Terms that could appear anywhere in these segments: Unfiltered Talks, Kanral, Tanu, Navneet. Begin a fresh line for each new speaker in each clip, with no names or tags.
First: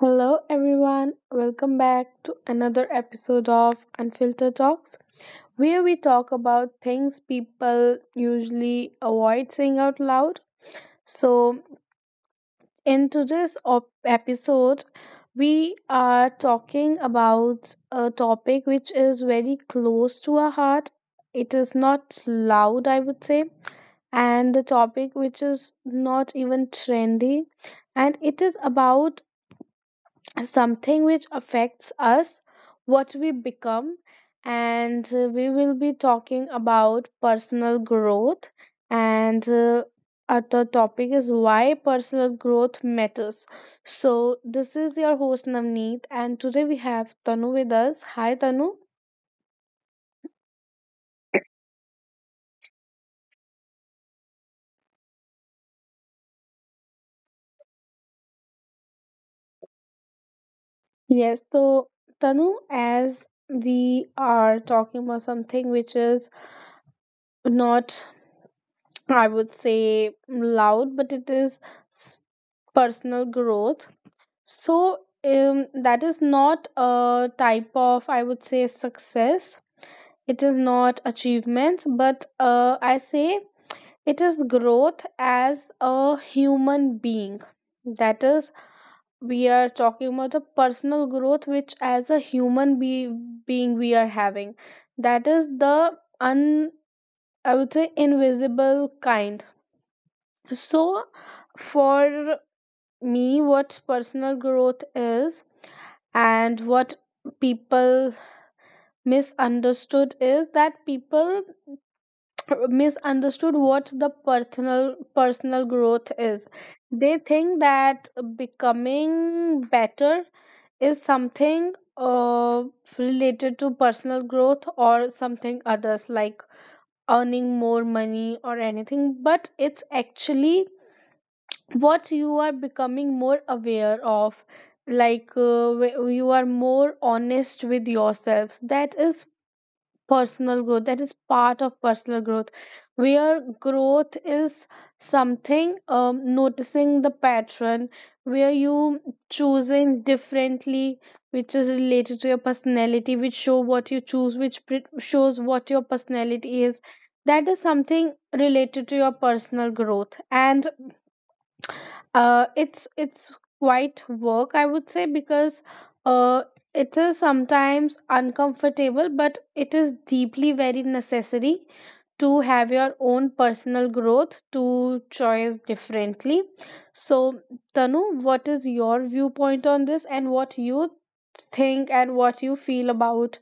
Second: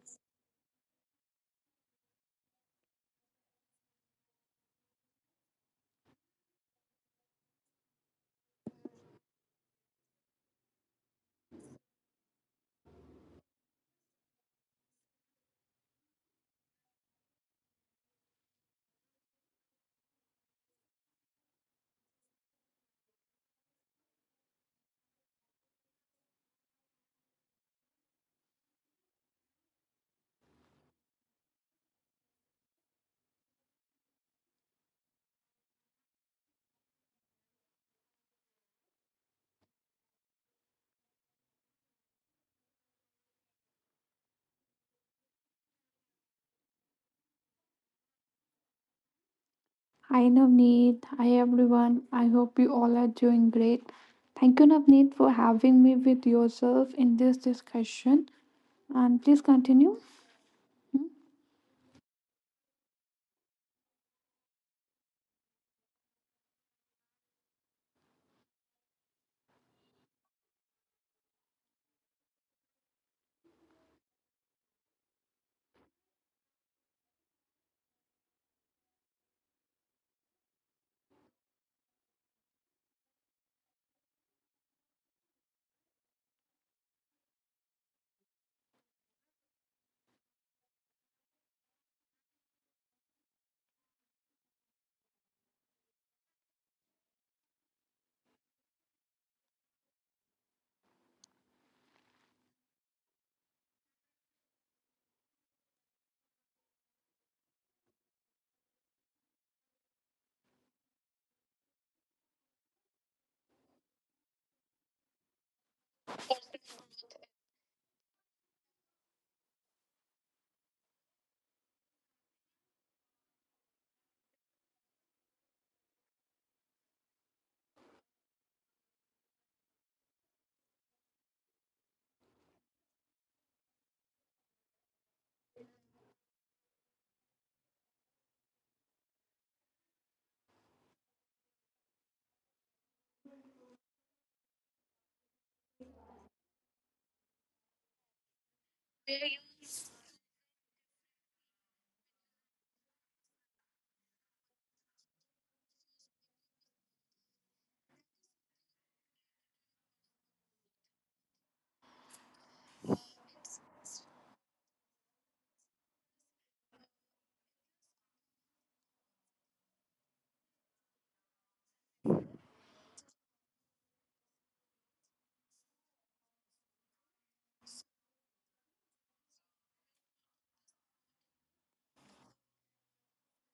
Hello, everyone. Welcome back to another episode of Unfiltered Talks, where we talk about things people usually avoid saying out loud. So, in today's episode, we are talking about a topic which is very close to our heart. It is not loud, I would say, and the topic which is not even trendy, and it is about something which affects us, what we become, and we will be talking about personal growth. And other topic is why personal growth matters. So, this is your host Navneet, and today we have Tanu with us. Hi, Tanu.
Hi Navneet, hi everyone. I hope you all are doing great. Thank you Navneet for having me with yourself in this discussion and please continue.
Yes, so Tanu, as we are talking about something which is not, I would say, loud, but it is s- personal growth. So that is not a type of, I would say, success. It is not achievements, but I say it is growth as a human being. That is, we are talking about the personal growth which, as a human being, we are having. That is the I would say, invisible kind. So, for me what personal growth is and what people misunderstood is that people misunderstood what the personal growth is. They think that becoming better is something related to personal growth, or something others like earning more money or anything, but it's actually what you are becoming more aware of, like you are more honest with yourself. That is personal growth, that is part of personal growth, where growth is something noticing the pattern where you choosing differently, which is related to your personality, which show what you choose, which shows what your personality is. That is something related to your personal growth. And it's quite work, I would say, because uh it is sometimes uncomfortable, but it is deeply very necessary to have your own personal growth, to choice differently. So, Tanu, what is your viewpoint on this, and what you think and what you feel about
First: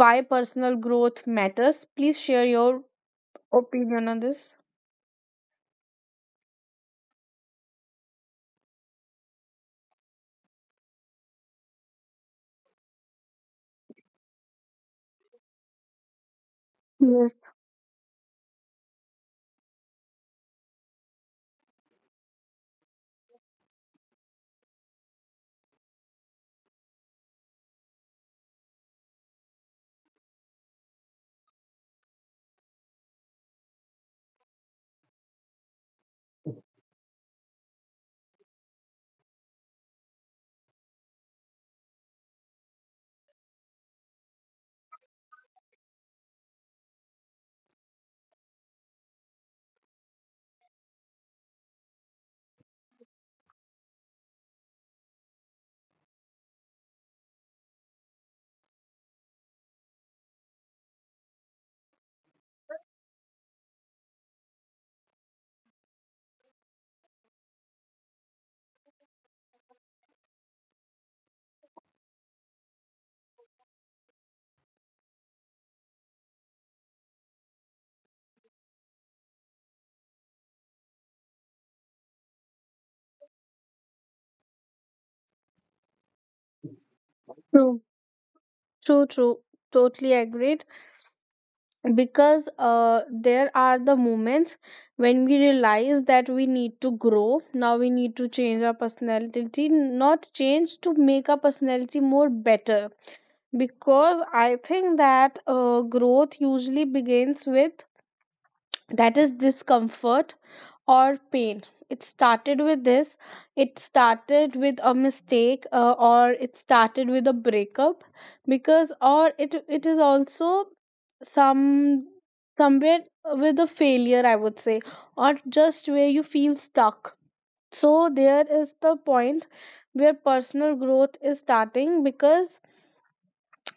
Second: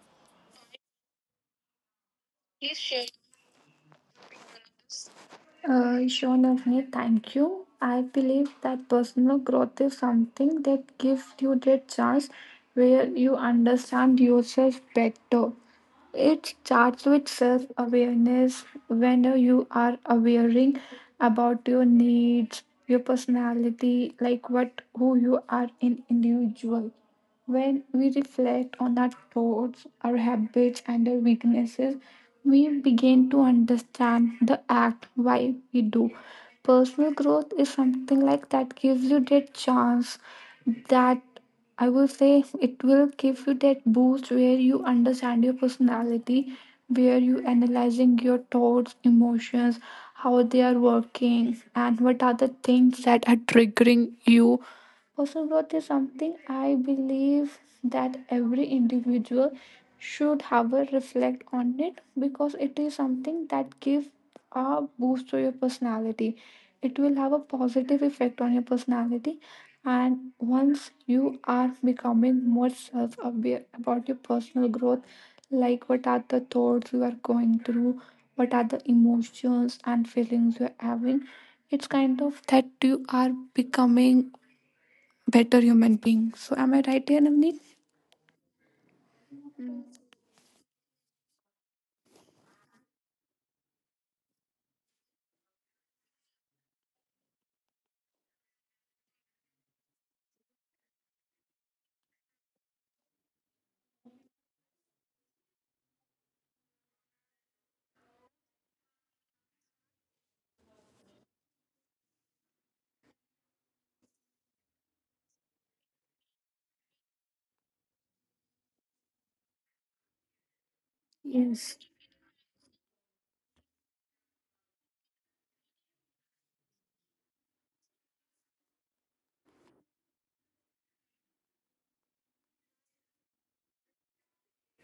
why personal growth matters? Please share your opinion on this.
Sure, Navneet, thank you. I believe that personal growth is something that gives you that chance where you understand yourself better. It starts with
Yes,
self awareness when you are awareing about your needs, your personality, like what who you are in individual. When we reflect on our thoughts, our habits, and our weaknesses, we begin to understand the act why we do. Personal growth is something like that gives you that chance that I will say it will give you that boost where you understand your personality, where you analyzing your thoughts, emotions, how they are working, and what are the things that are triggering you. Personal growth is something I believe that every individual should however reflect on it because it is something that gives a boost to your personality. It will have a positive effect on your personality, and once you are becoming more self-aware about your personal growth, like what are the thoughts you are going through, what are the emotions and feelings you are having, it's kind of that you are becoming better human being. So am I right here, Navneet?
true. True, true. Totally agreed. Because there are the moments when we realize that we need to grow now, we need to change our personality, not change to make our personality more better. Because I think that growth usually begins with, that is, discomfort or pain. It started with this, it started with a mistake, or it started with a breakup, because or it is
Yes.
also some somewhere with a failure, I would say, or just where you feel stuck. So there is the point where personal growth is starting, because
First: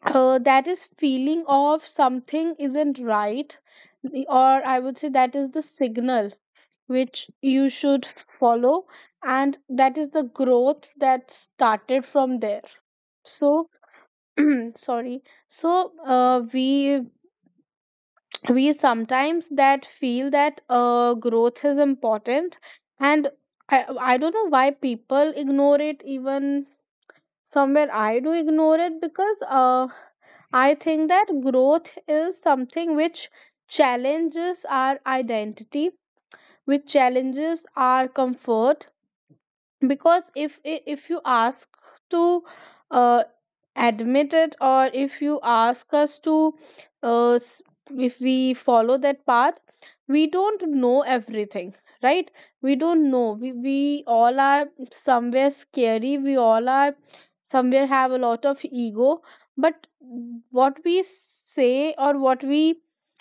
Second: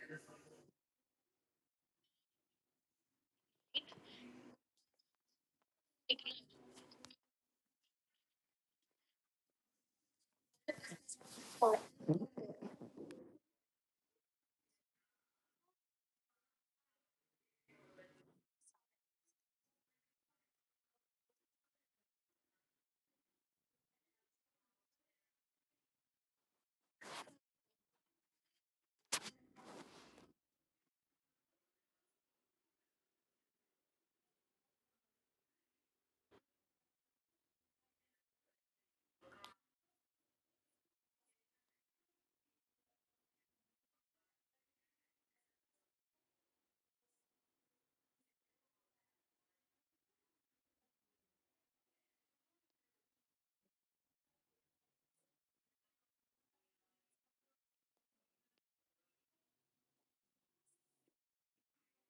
that is feeling of something isn't right, or I would say that is the signal which you should follow, and that is the growth that started from there. So, sorry. So we sometimes that feel that growth is important, and I don't know why people ignore it. Even somewhere I do ignore it, because I think that growth is something which challenges our identity, which challenges our comfort. Because if you ask to uh, admit it, or if you ask us to uh, s- if we follow that path, we don't know everything, right? We don't know, we all are somewhere scary, we all are somewhere have a lot of ego. But what we say, or what we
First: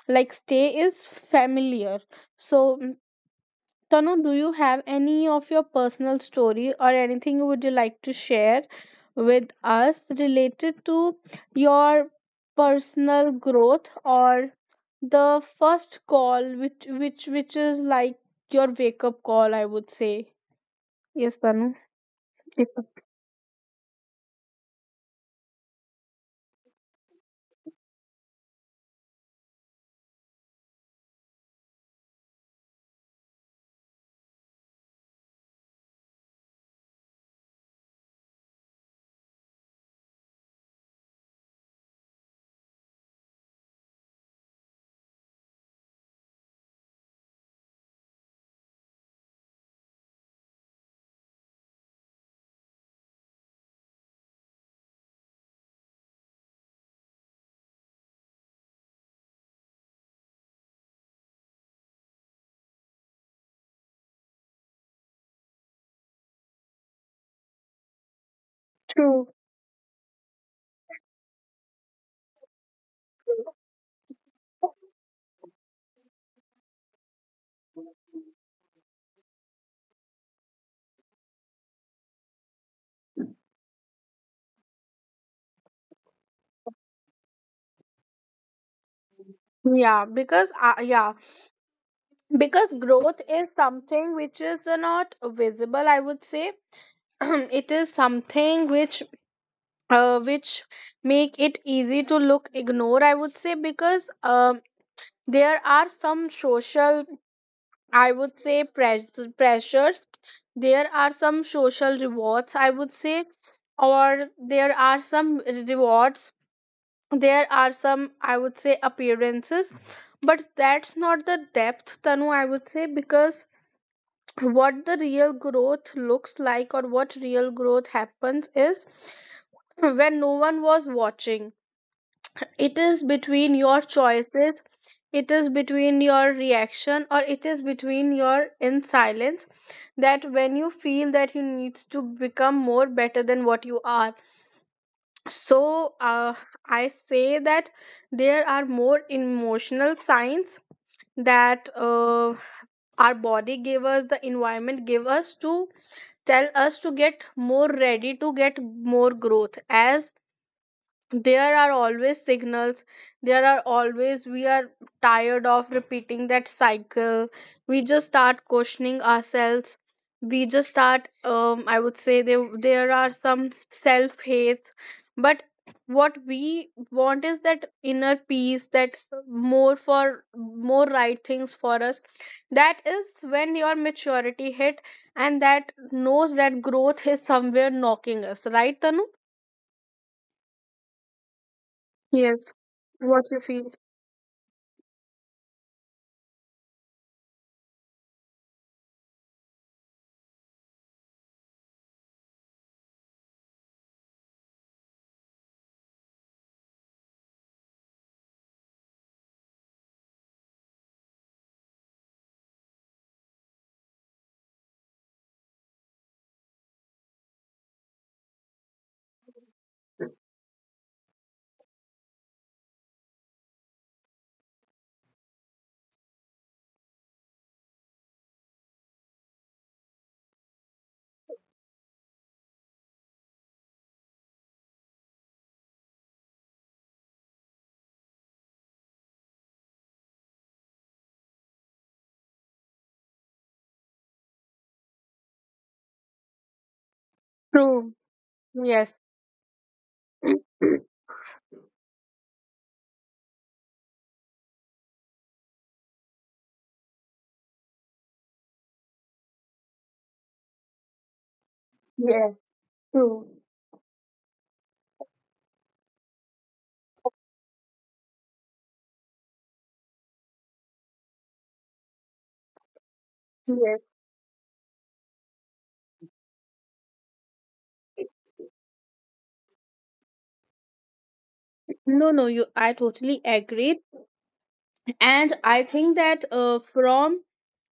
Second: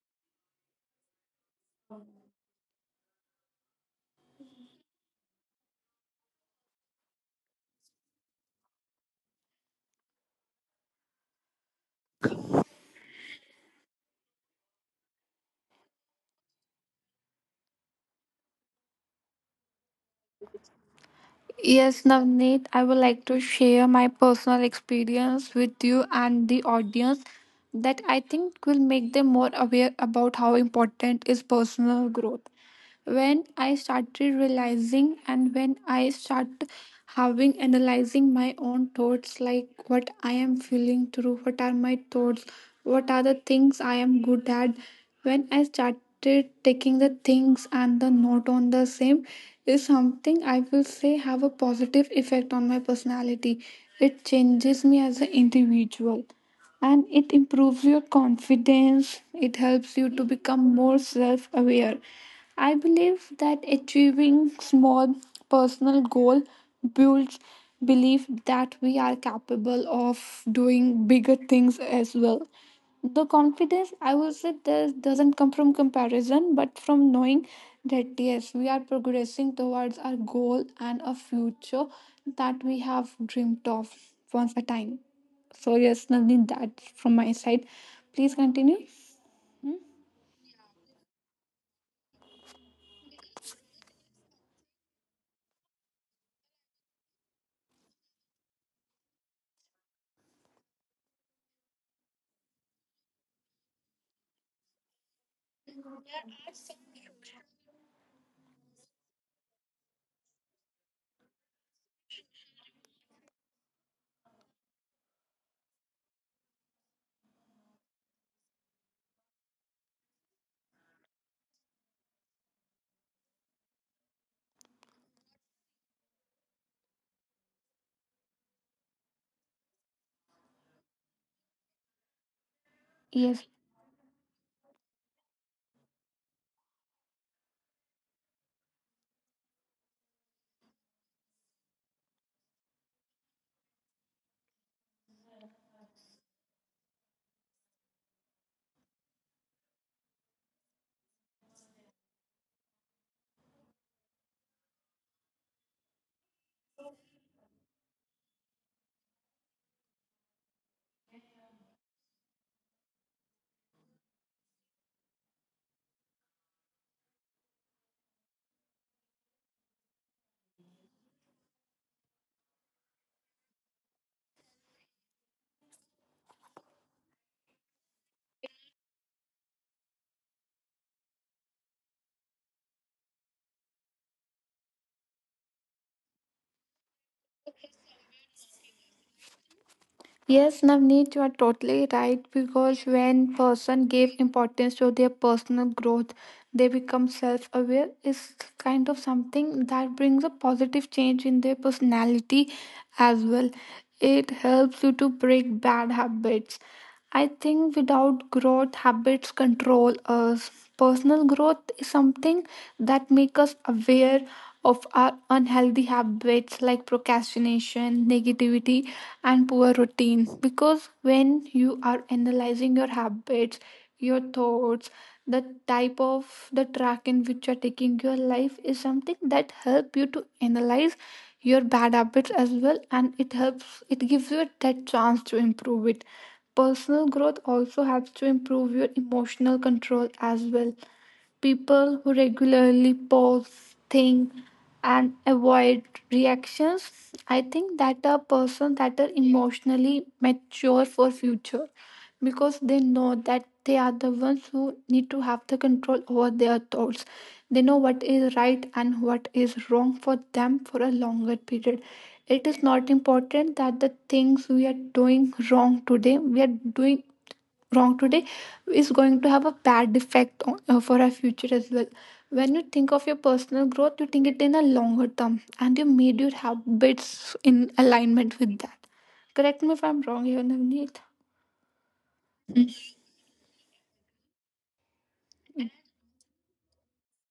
like, stay is familiar. So, Tanu, do you have any of your personal story, or anything would you like to share with us related to your personal growth, or the first call which is like your wake up call, I would say. Yes, Tanu.
Yes, Navneet,
Wake up.
I would like to share my personal experience with you and the audience that I think will make them more aware about how important is personal growth. When I started realizing and when I started having analyzing my own thoughts, like what I am feeling through, what are my thoughts, what are the things I am good at, when I started taking the things and the note on the same is something I will say have a positive effect on my personality. It changes me as an individual and it improves your confidence. It helps you to become more self aware. I believe that achieving small personal goal builds belief that we are
True.
capable of doing bigger things as well. The confidence I would say this doesn't come from comparison but from knowing that yes we are progressing towards our goal and a future that we have dreamt of once a time. So yes Nandini, that's from my side, please continue. Hmm?
Yeah, because growth is something which is not visible, I would say. it is something which make it easy to look ignore, I would say, because there are some social, I would say, pressures, there are some social rewards, I would say, or there are some rewards, there are some, I would say, appearances. But that's not the depth, Tanu, I would say, because what the real growth looks like, or what real growth happens is when no one was watching. It is
Yes.
between your choices, it is between your reaction, or it is between your in silence, that when you feel that you needs to become more better than what you are. So I say that there are more emotional signs, that our body gave us, the environment gave us, to tell us to get more ready to get more growth. As there are always signals, there are always, we are tired of repeating that cycle, we just start questioning ourselves, we just start I would say, there are some self hates. But what we want is that inner peace, that more, for more right things for us. That is when your maturity hit, and that knows that growth is somewhere knocking us, right, Tanu?
Yes, Navneet, you are totally
Yes,
right because
what you
when
feel.
person give importance to their personal growth, they become self-aware is kind of something that brings a positive change in their personality as well. It helps you to break bad habits. I think without growth, habits control us. Personal growth is something that makes us aware of our unhealthy habits like procrastination, negativity, and poor routine. Because when you are analyzing your habits, your thoughts, the type of the track in which you're taking your life is something that help you to analyze your bad habits as well and it helps it gives you that chance to improve it. Personal growth also helps to improve your emotional control as well. People who regularly pause, think, and avoid reactions, I
True.
think that are
Yes.
persons that are emotionally mature for future because they know that they are the ones who need to have the control over their thoughts. They know what is right and what is wrong for them for a longer period.
Yes.
It is
True.
not important that the things we are doing wrong today, we are doing wrong today is going to have a bad effect on, for our future as well. When you think of your
Yes.
personal growth you think it in a longer term and you made your habits in alignment with that. Correct me if I'm wrong here, Navneet.
No, no, you, I totally
Mhm.
agree. And I think that from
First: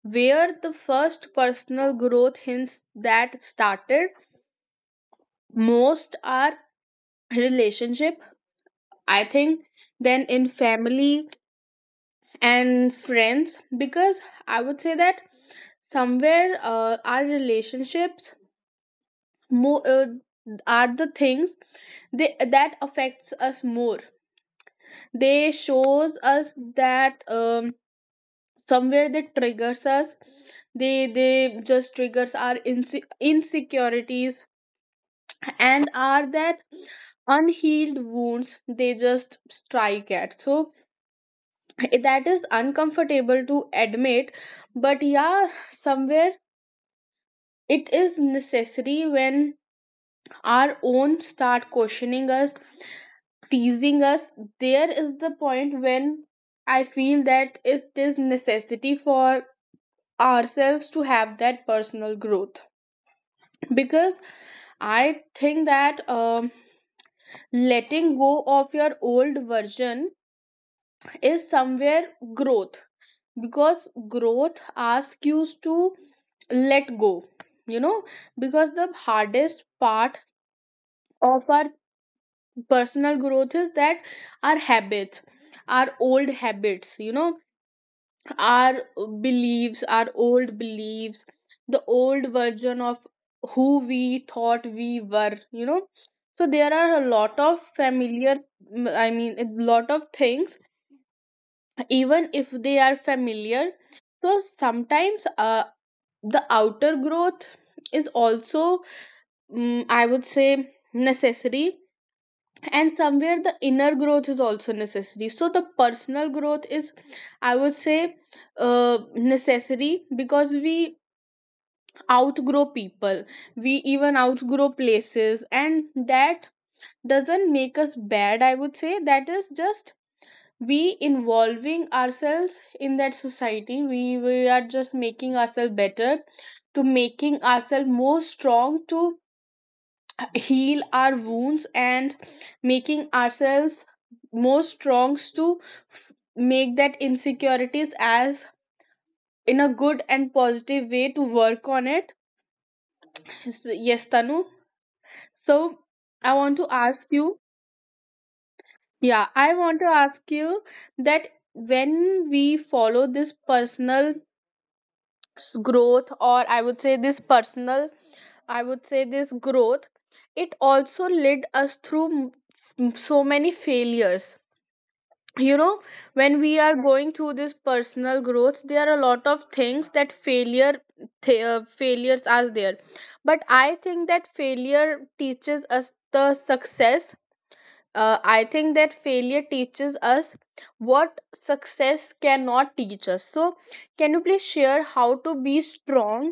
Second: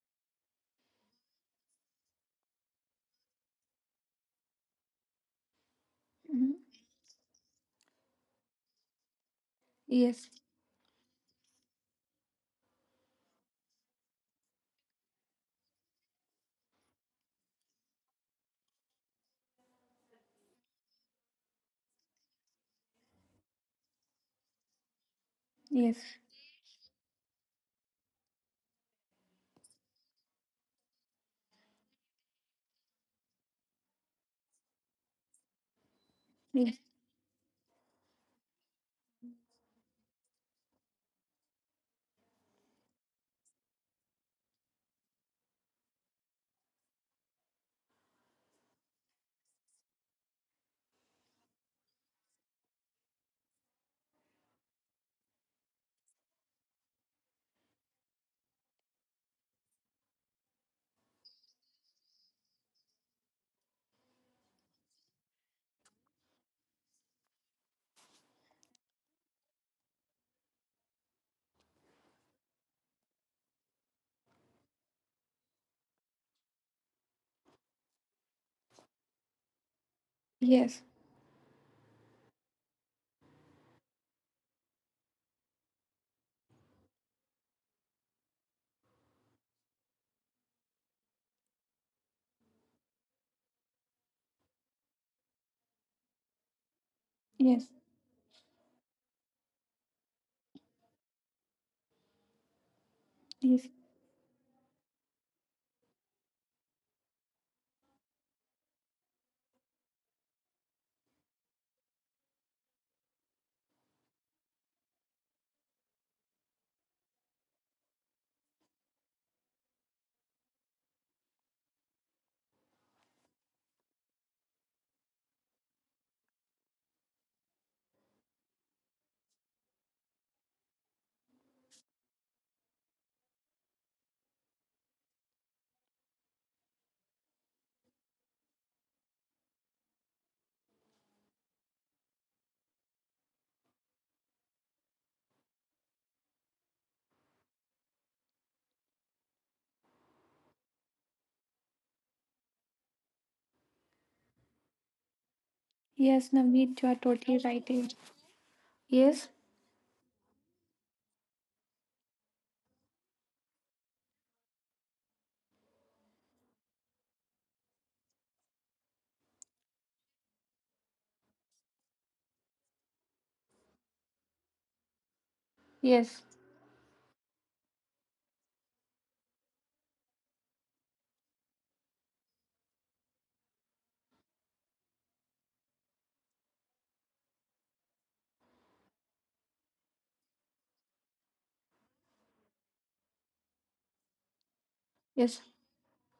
where the first personal growth hints that started, most
Mhm.
are relationship, I think, then
Yes,
in family and friends. Because I would say that somewhere our relationships, more are the things that affects us more. They
yes,
shows us that somewhere that triggers us, they just triggers our insecurities, and are that
yes.
unhealed wounds they just strike at. So that is uncomfortable to admit, but yeah, somewhere it is necessary. When our own start questioning us, teasing us, there is the point when I feel that it is necessity for ourselves to have that personal growth. Because I think that letting go of your old version is somewhere growth, because growth asks you to let go you know because the hardest part
Yes,
of our personal growth is that our habits, our old habits, our beliefs, our old beliefs, the old version of who we thought we were. So there are a lot of
yes,
familiar, I mean, a lot of things, even if they are
yes.
familiar. So sometimes the outer growth is also, I would say, necessary, and somewhere the inner growth is also necessary. So the personal growth is, I would say, necessary, because we outgrow people, we even outgrow places, and that doesn't make us bad, I would say. That is just we involving ourselves in that society, we are just making ourselves better, to making ourselves more strong, to heal our wounds, and making ourselves more strong to make that insecurities as in a good and positive way to work on it. Yes, Tanu. So i
Yes,
want to
Navneet, you are
ask you
totally right here.
yeah
Yes,
I want to ask you that when we follow this personal growth, or I would say this personal, I would say this growth, it also led us through so many failures, you know when
yes,
we are going through this personal growth. There are a lot of things that failure, failures are there, but I think that failure teaches us the success. I think that failure teaches us what success cannot teach us. So, can you please share how to
yes.
be strong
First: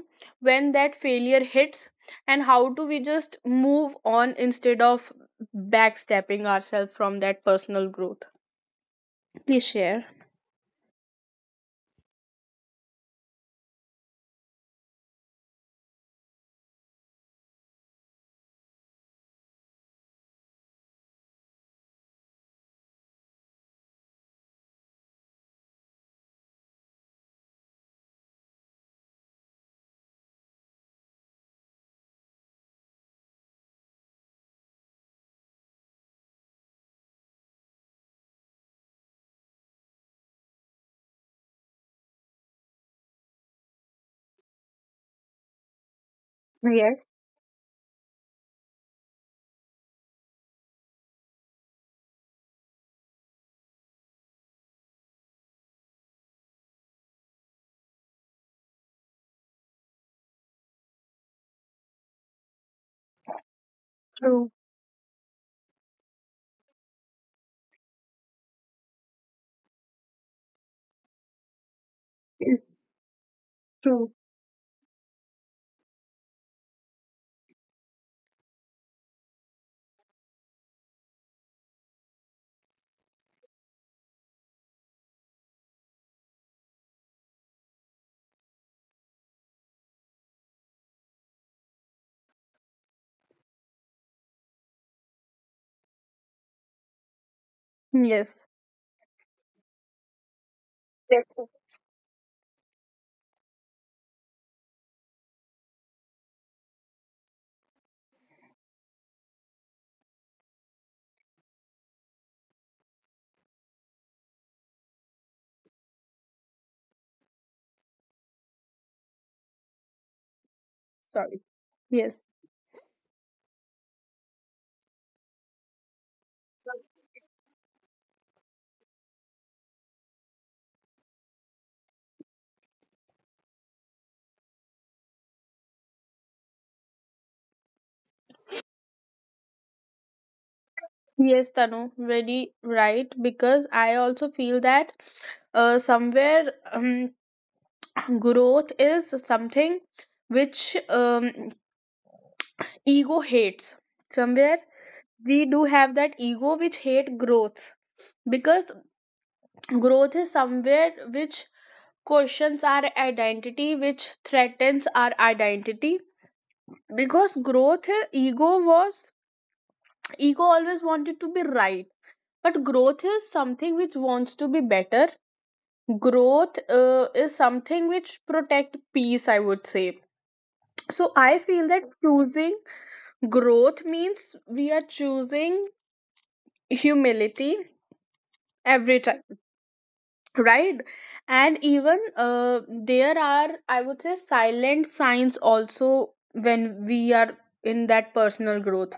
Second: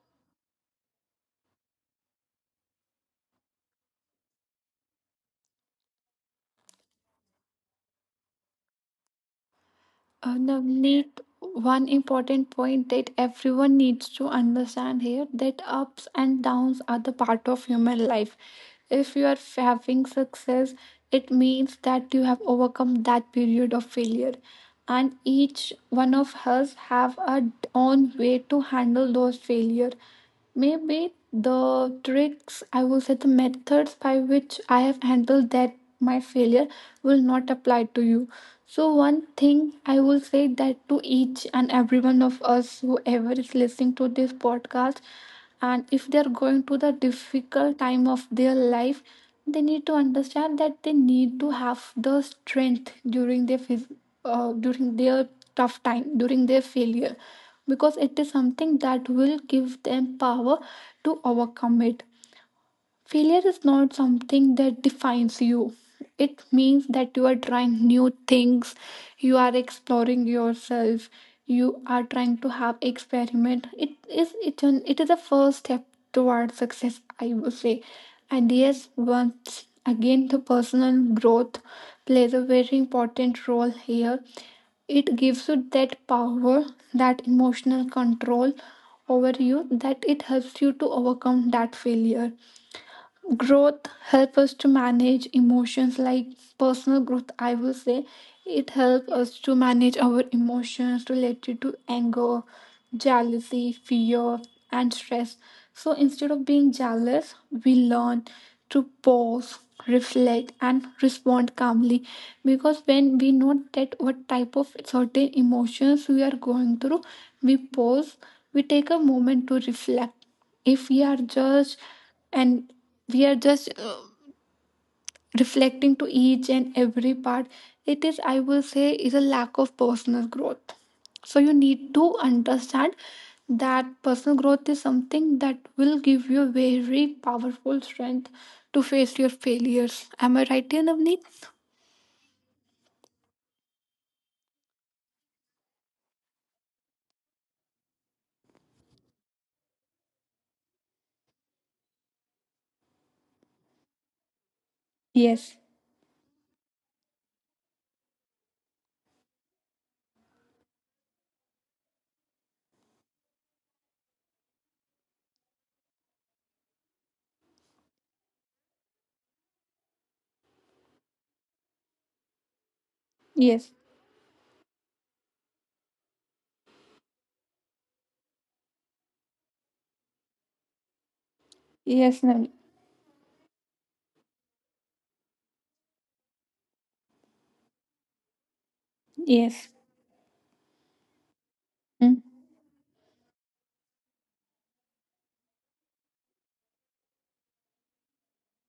when that failure hits, and how do we just move on instead of backstepping ourselves from that personal growth? Please share.
Navneet, one important point that everyone needs to understand here that ups and downs are the part of human life. If you are having success, it means that you have overcome that period of failure. And each one of us have our own way to handle those failure. Maybe the tricks, I will say the methods by which I have handled that my failure will not apply to you. So, one thing I will say that to each and every one of us, whoever is listening to this podcast, and if they are going to the
Yes,
difficult time of their life, they need to understand that they need to have the strength during their during their tough time, during their failure because it is something that will give them power to overcome it. Failure is not
true.
something that defines you. It means that you are trying new things, you are exploring yourself, you are trying to
Yes,
have experiment. It
true.
is it is a first step towards success, I would say. And yes, once again, the personal growth plays a very important role here. It gives you that power, that emotional control over you, that it helps you to overcome that failure. Growth help us to manage emotions like personal growth I will say
Yes.
it helps us to manage our emotions
Yes.
related to anger, jealousy, fear, and stress. So instead of being jealous we learn to pause, reflect, and respond calmly. Because when we know that what type of certain emotions we are going through, we pause, we take a moment to reflect if we are
Sorry.
judged
Yes.
and we are just reflecting to each and every part, it is I will say is a lack of personal growth. So you need to understand that personal growth is something that will give you a very powerful strength to face your failures. Am I right here,
Yes,
Navneet?
Tanu, very right. Because I also feel that somewhere growth is something which ego hates. Somewhere we do
Yes.
have that ego which hate growth, because growth is somewhere which questions our identity, which threatens our identity. Because growth, Ego always wanted to be right, but growth is something which
Yes.
wants to be better. Growth is something which protect peace, I would say. So I feel that
Yes,
choosing
Navneet.
growth means we are choosing humility every time,
Yes.
right? And even
Mm.
there are, I would say, silent signs also when we are in that personal growth,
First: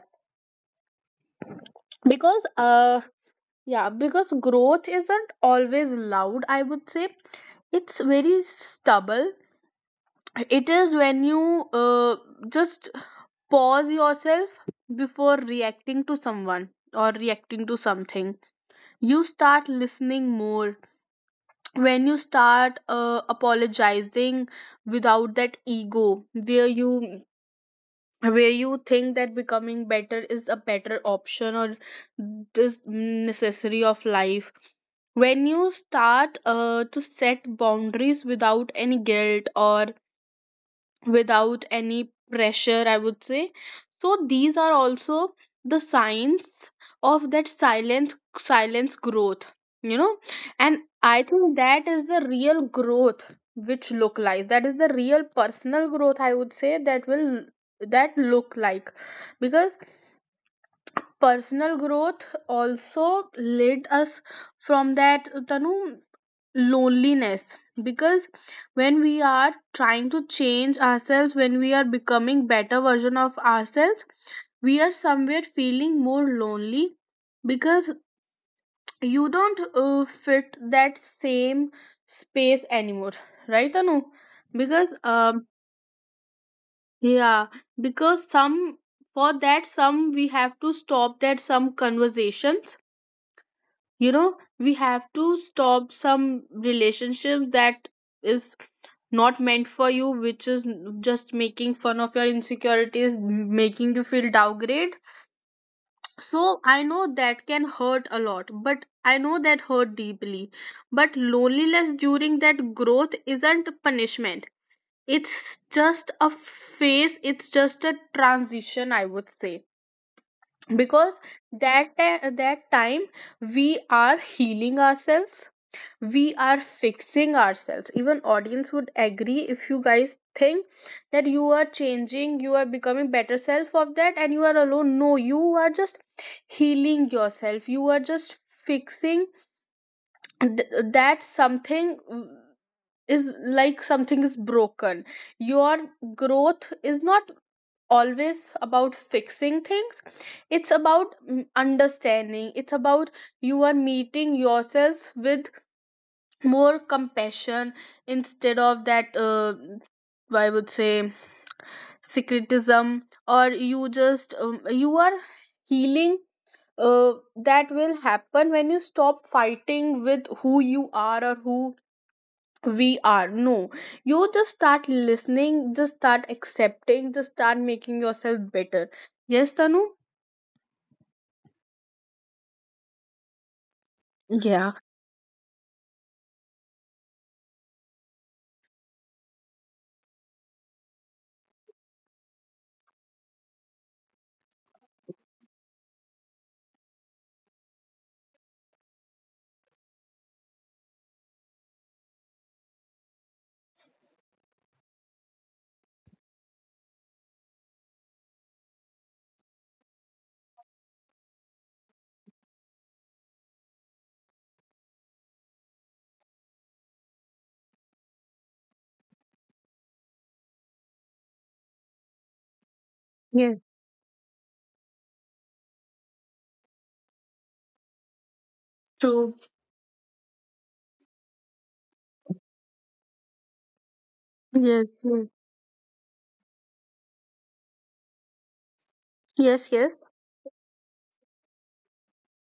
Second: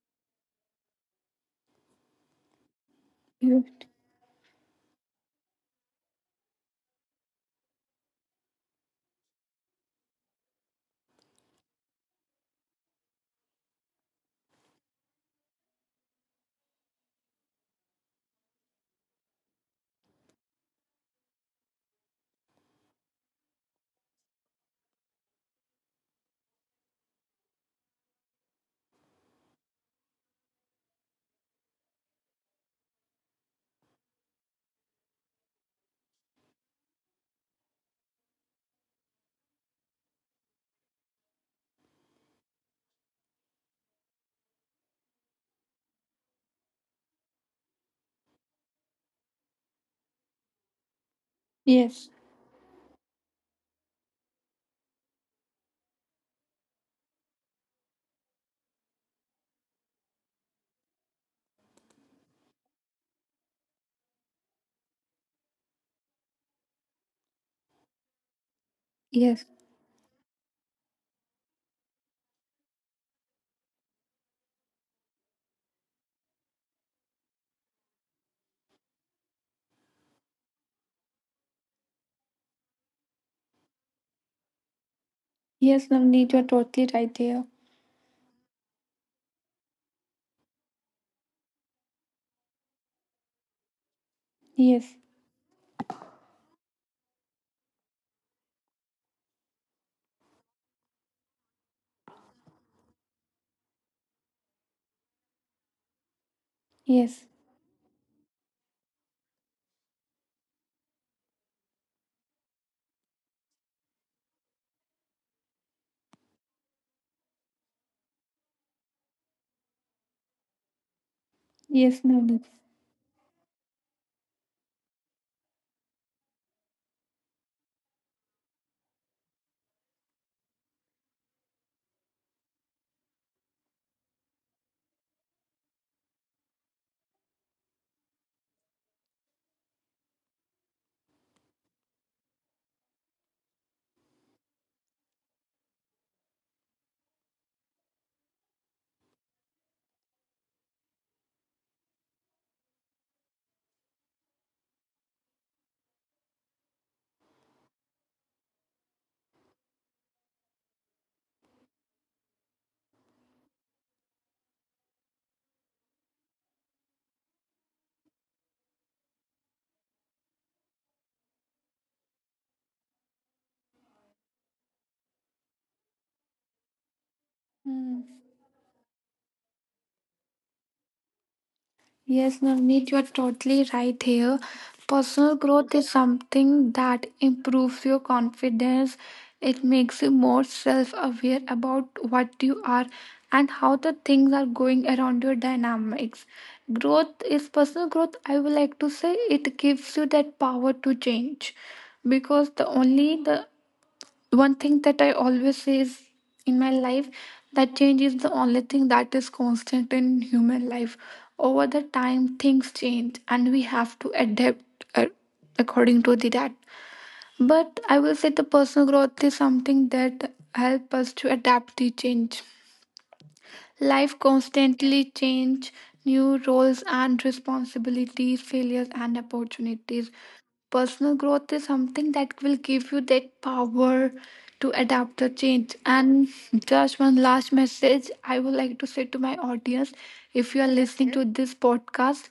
because
You-
yeah, because growth isn't always loud, I would say. It's very stubble. It is when you just pause yourself before reacting to someone or reacting to something. You start listening more. When you start apologizing without that ego, where you think that becoming better is a better option, or this necessary of life, when you start to set boundaries without any guilt or without any pressure, I would say. So these are also the signs of that silent silence growth, you know. And I think that is
yes.
the real growth which look like. That is the real personal growth, I would say, that will that look like, because personal growth also led us from that tanu loneliness. Because when we
Yes.
are trying to change ourselves, when we are becoming better version of ourselves, we are somewhere feeling more lonely, because you don't fit that same space anymore, right anu? Because
Yes, Navneet, you're totally right
yeah,
here.
because some, for that some we have to stop that some conversations, you know we
Yes.
have to stop some relationship that is not meant for you, which is just making fun of your insecurities, making you feel downgrade. So I know
Yes.
that can hurt a lot, but I know that hurt deeply. But loneliness during that growth isn't punishment. It's just a phase, it's just a transition, I would say. Because
Yes, Navneet.
that time we are healing ourselves, we are fixing ourselves. Even audience would agree, if you guys think that you are changing, you are becoming better self of that and you are alone, no, you are just healing yourself, you are just fixing that something. Is like something is broken. Your growth is not always about fixing things. It's about, understanding, it's about you are meeting yourselves with more compassion, instead of that I would say secretism, or you just you are healing. That will happen when you stop fighting with who you are or who we are, no. You just start listening, just start accepting, just start making
Mm.
yourself better. Yes, tanu.
Yes, Navneet, you are totally right here.
Yeah.
Personal growth is something that improves your confidence. It makes you more self aware about what you are and how the things are going around your dynamics. Growth is personal growth, I would like to say it gives you that power to change because the only the one thing that I always say is in my life that change is the only thing that is constant in human life. Over the time, things change and we have to adapt uh, according to the, that. But I will say the personal growth is something that help us to adapt the change.
Yes.
Life constantly change new roles and responsibilities, failures
True.
and opportunities. Personal growth is something that will give you that power to
Yes,
adapt the change. And just one last message I would like to say to my
yes, yes. Yes.
audience, if you are listening to this podcast,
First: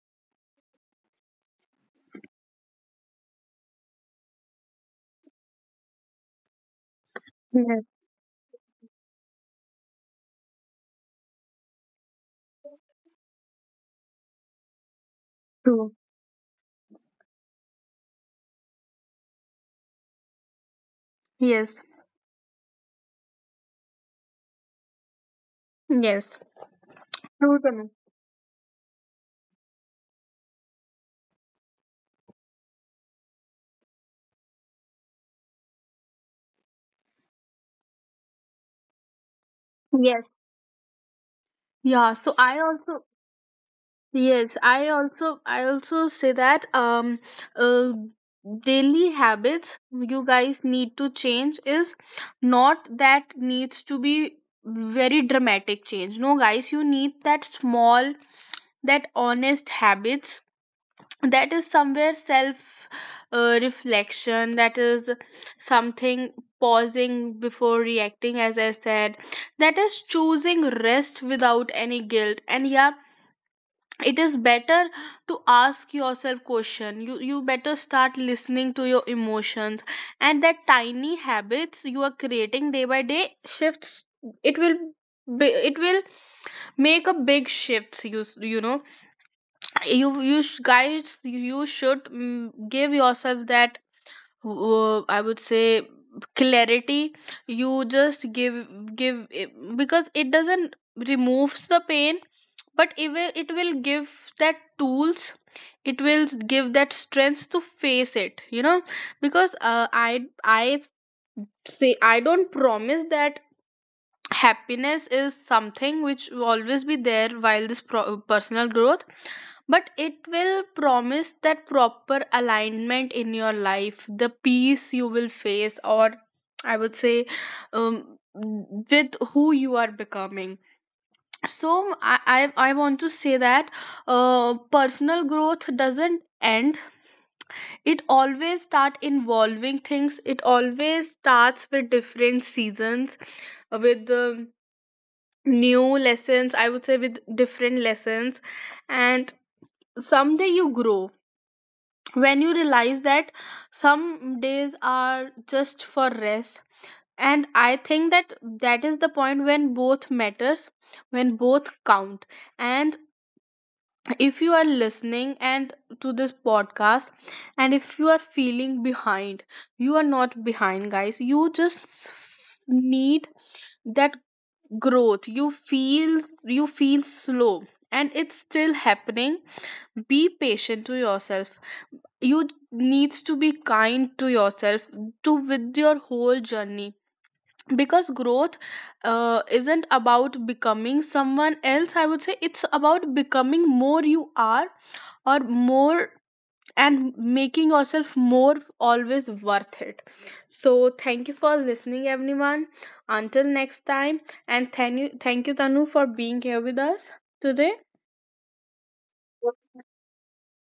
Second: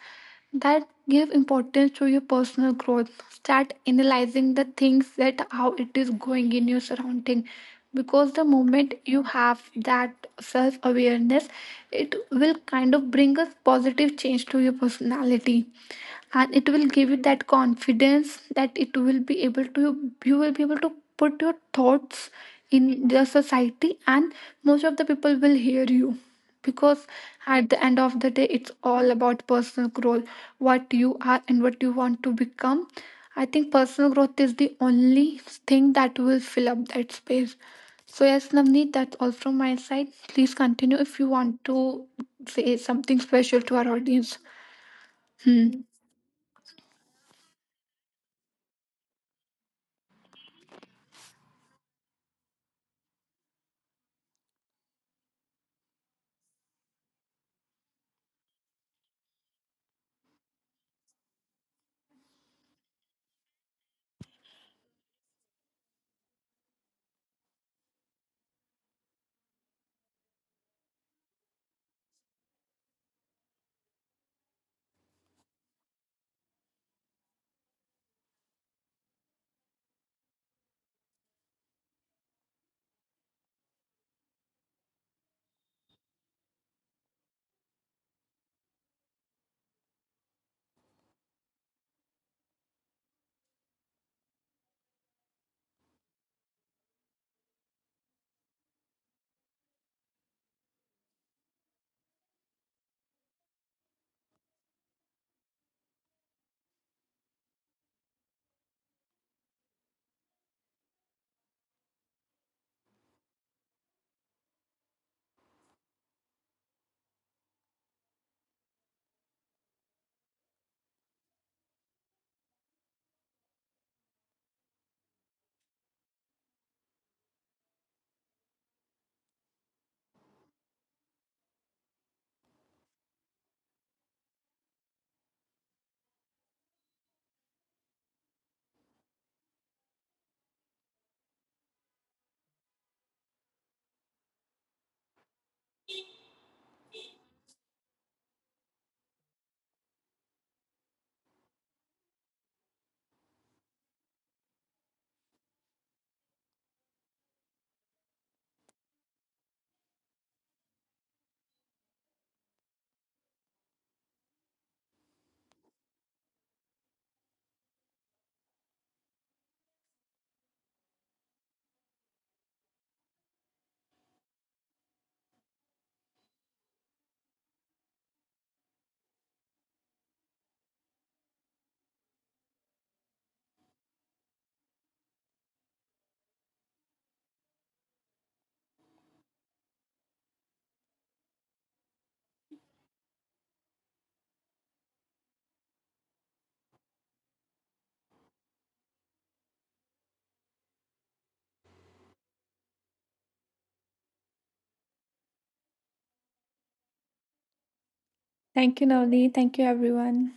that give importance to your personal growth. Start analyzing the things that how it is going in your surrounding.
Yes.
Because the moment you have that self awareness, it will kind of bring a positive change to your personality
True.
and it will give you that confidence that it will be able to you will be able to put your
Yes,
thoughts in the society and most of the people will hear you
yes.
because
True,
at the
tanu.
end of the day it's all about personal growth, what you are and what you want to become. I think personal growth is the only thing that will fill up that space. So yes Navneet, that's all from my side,
Yes.
please continue if you want to
Yeah, so I
say
also.
something special to our audience.
Yes, I also, I
Hmm.
also say that uh, daily habits you guys need to change is not that needs to be very dramatic change. No guys, you need that small, that honest habits, that is somewhere self reflection, that is something, pausing before reacting as I said, that is choosing rest without any guilt. And yeah, it is better to ask yourself question. You better start listening to your emotions, and that tiny habits you are creating day by day shifts. It will it will make a big shifts, you you know, guys, you should give yourself that, I would say, clarity. You just give, give because it doesn't removes the pain, but it will give that tools, it will give that strength to face it, you know. Because I say I don't promise that happiness is something which will always be there while this personal growth, but it will promise that proper alignment in your life, the peace you will face, or I would say, um, with who you are becoming. So I want to say that personal growth doesn't end. It always start involving things, it always starts with different seasons, with the new lessons, I would say, with different lessons. And someday you grow, when you realize that some days are just for rest. And I think that that is the point when both matters, when both count. And if you are listening and to this podcast, and if you are feeling behind, you are not behind guys, you just need that growth. You feel, you feel slow, and it's still happening. Be patient to yourself, you needs to be kind to yourself, to with your whole journey. Because growth isn't about becoming someone else, I would say, it's about becoming more you are, or more, and making yourself more always worth it. So thank you for listening everyone, until next time. And thank you tanu for being here with us today.
Thank you, Navneet. Thank you, everyone.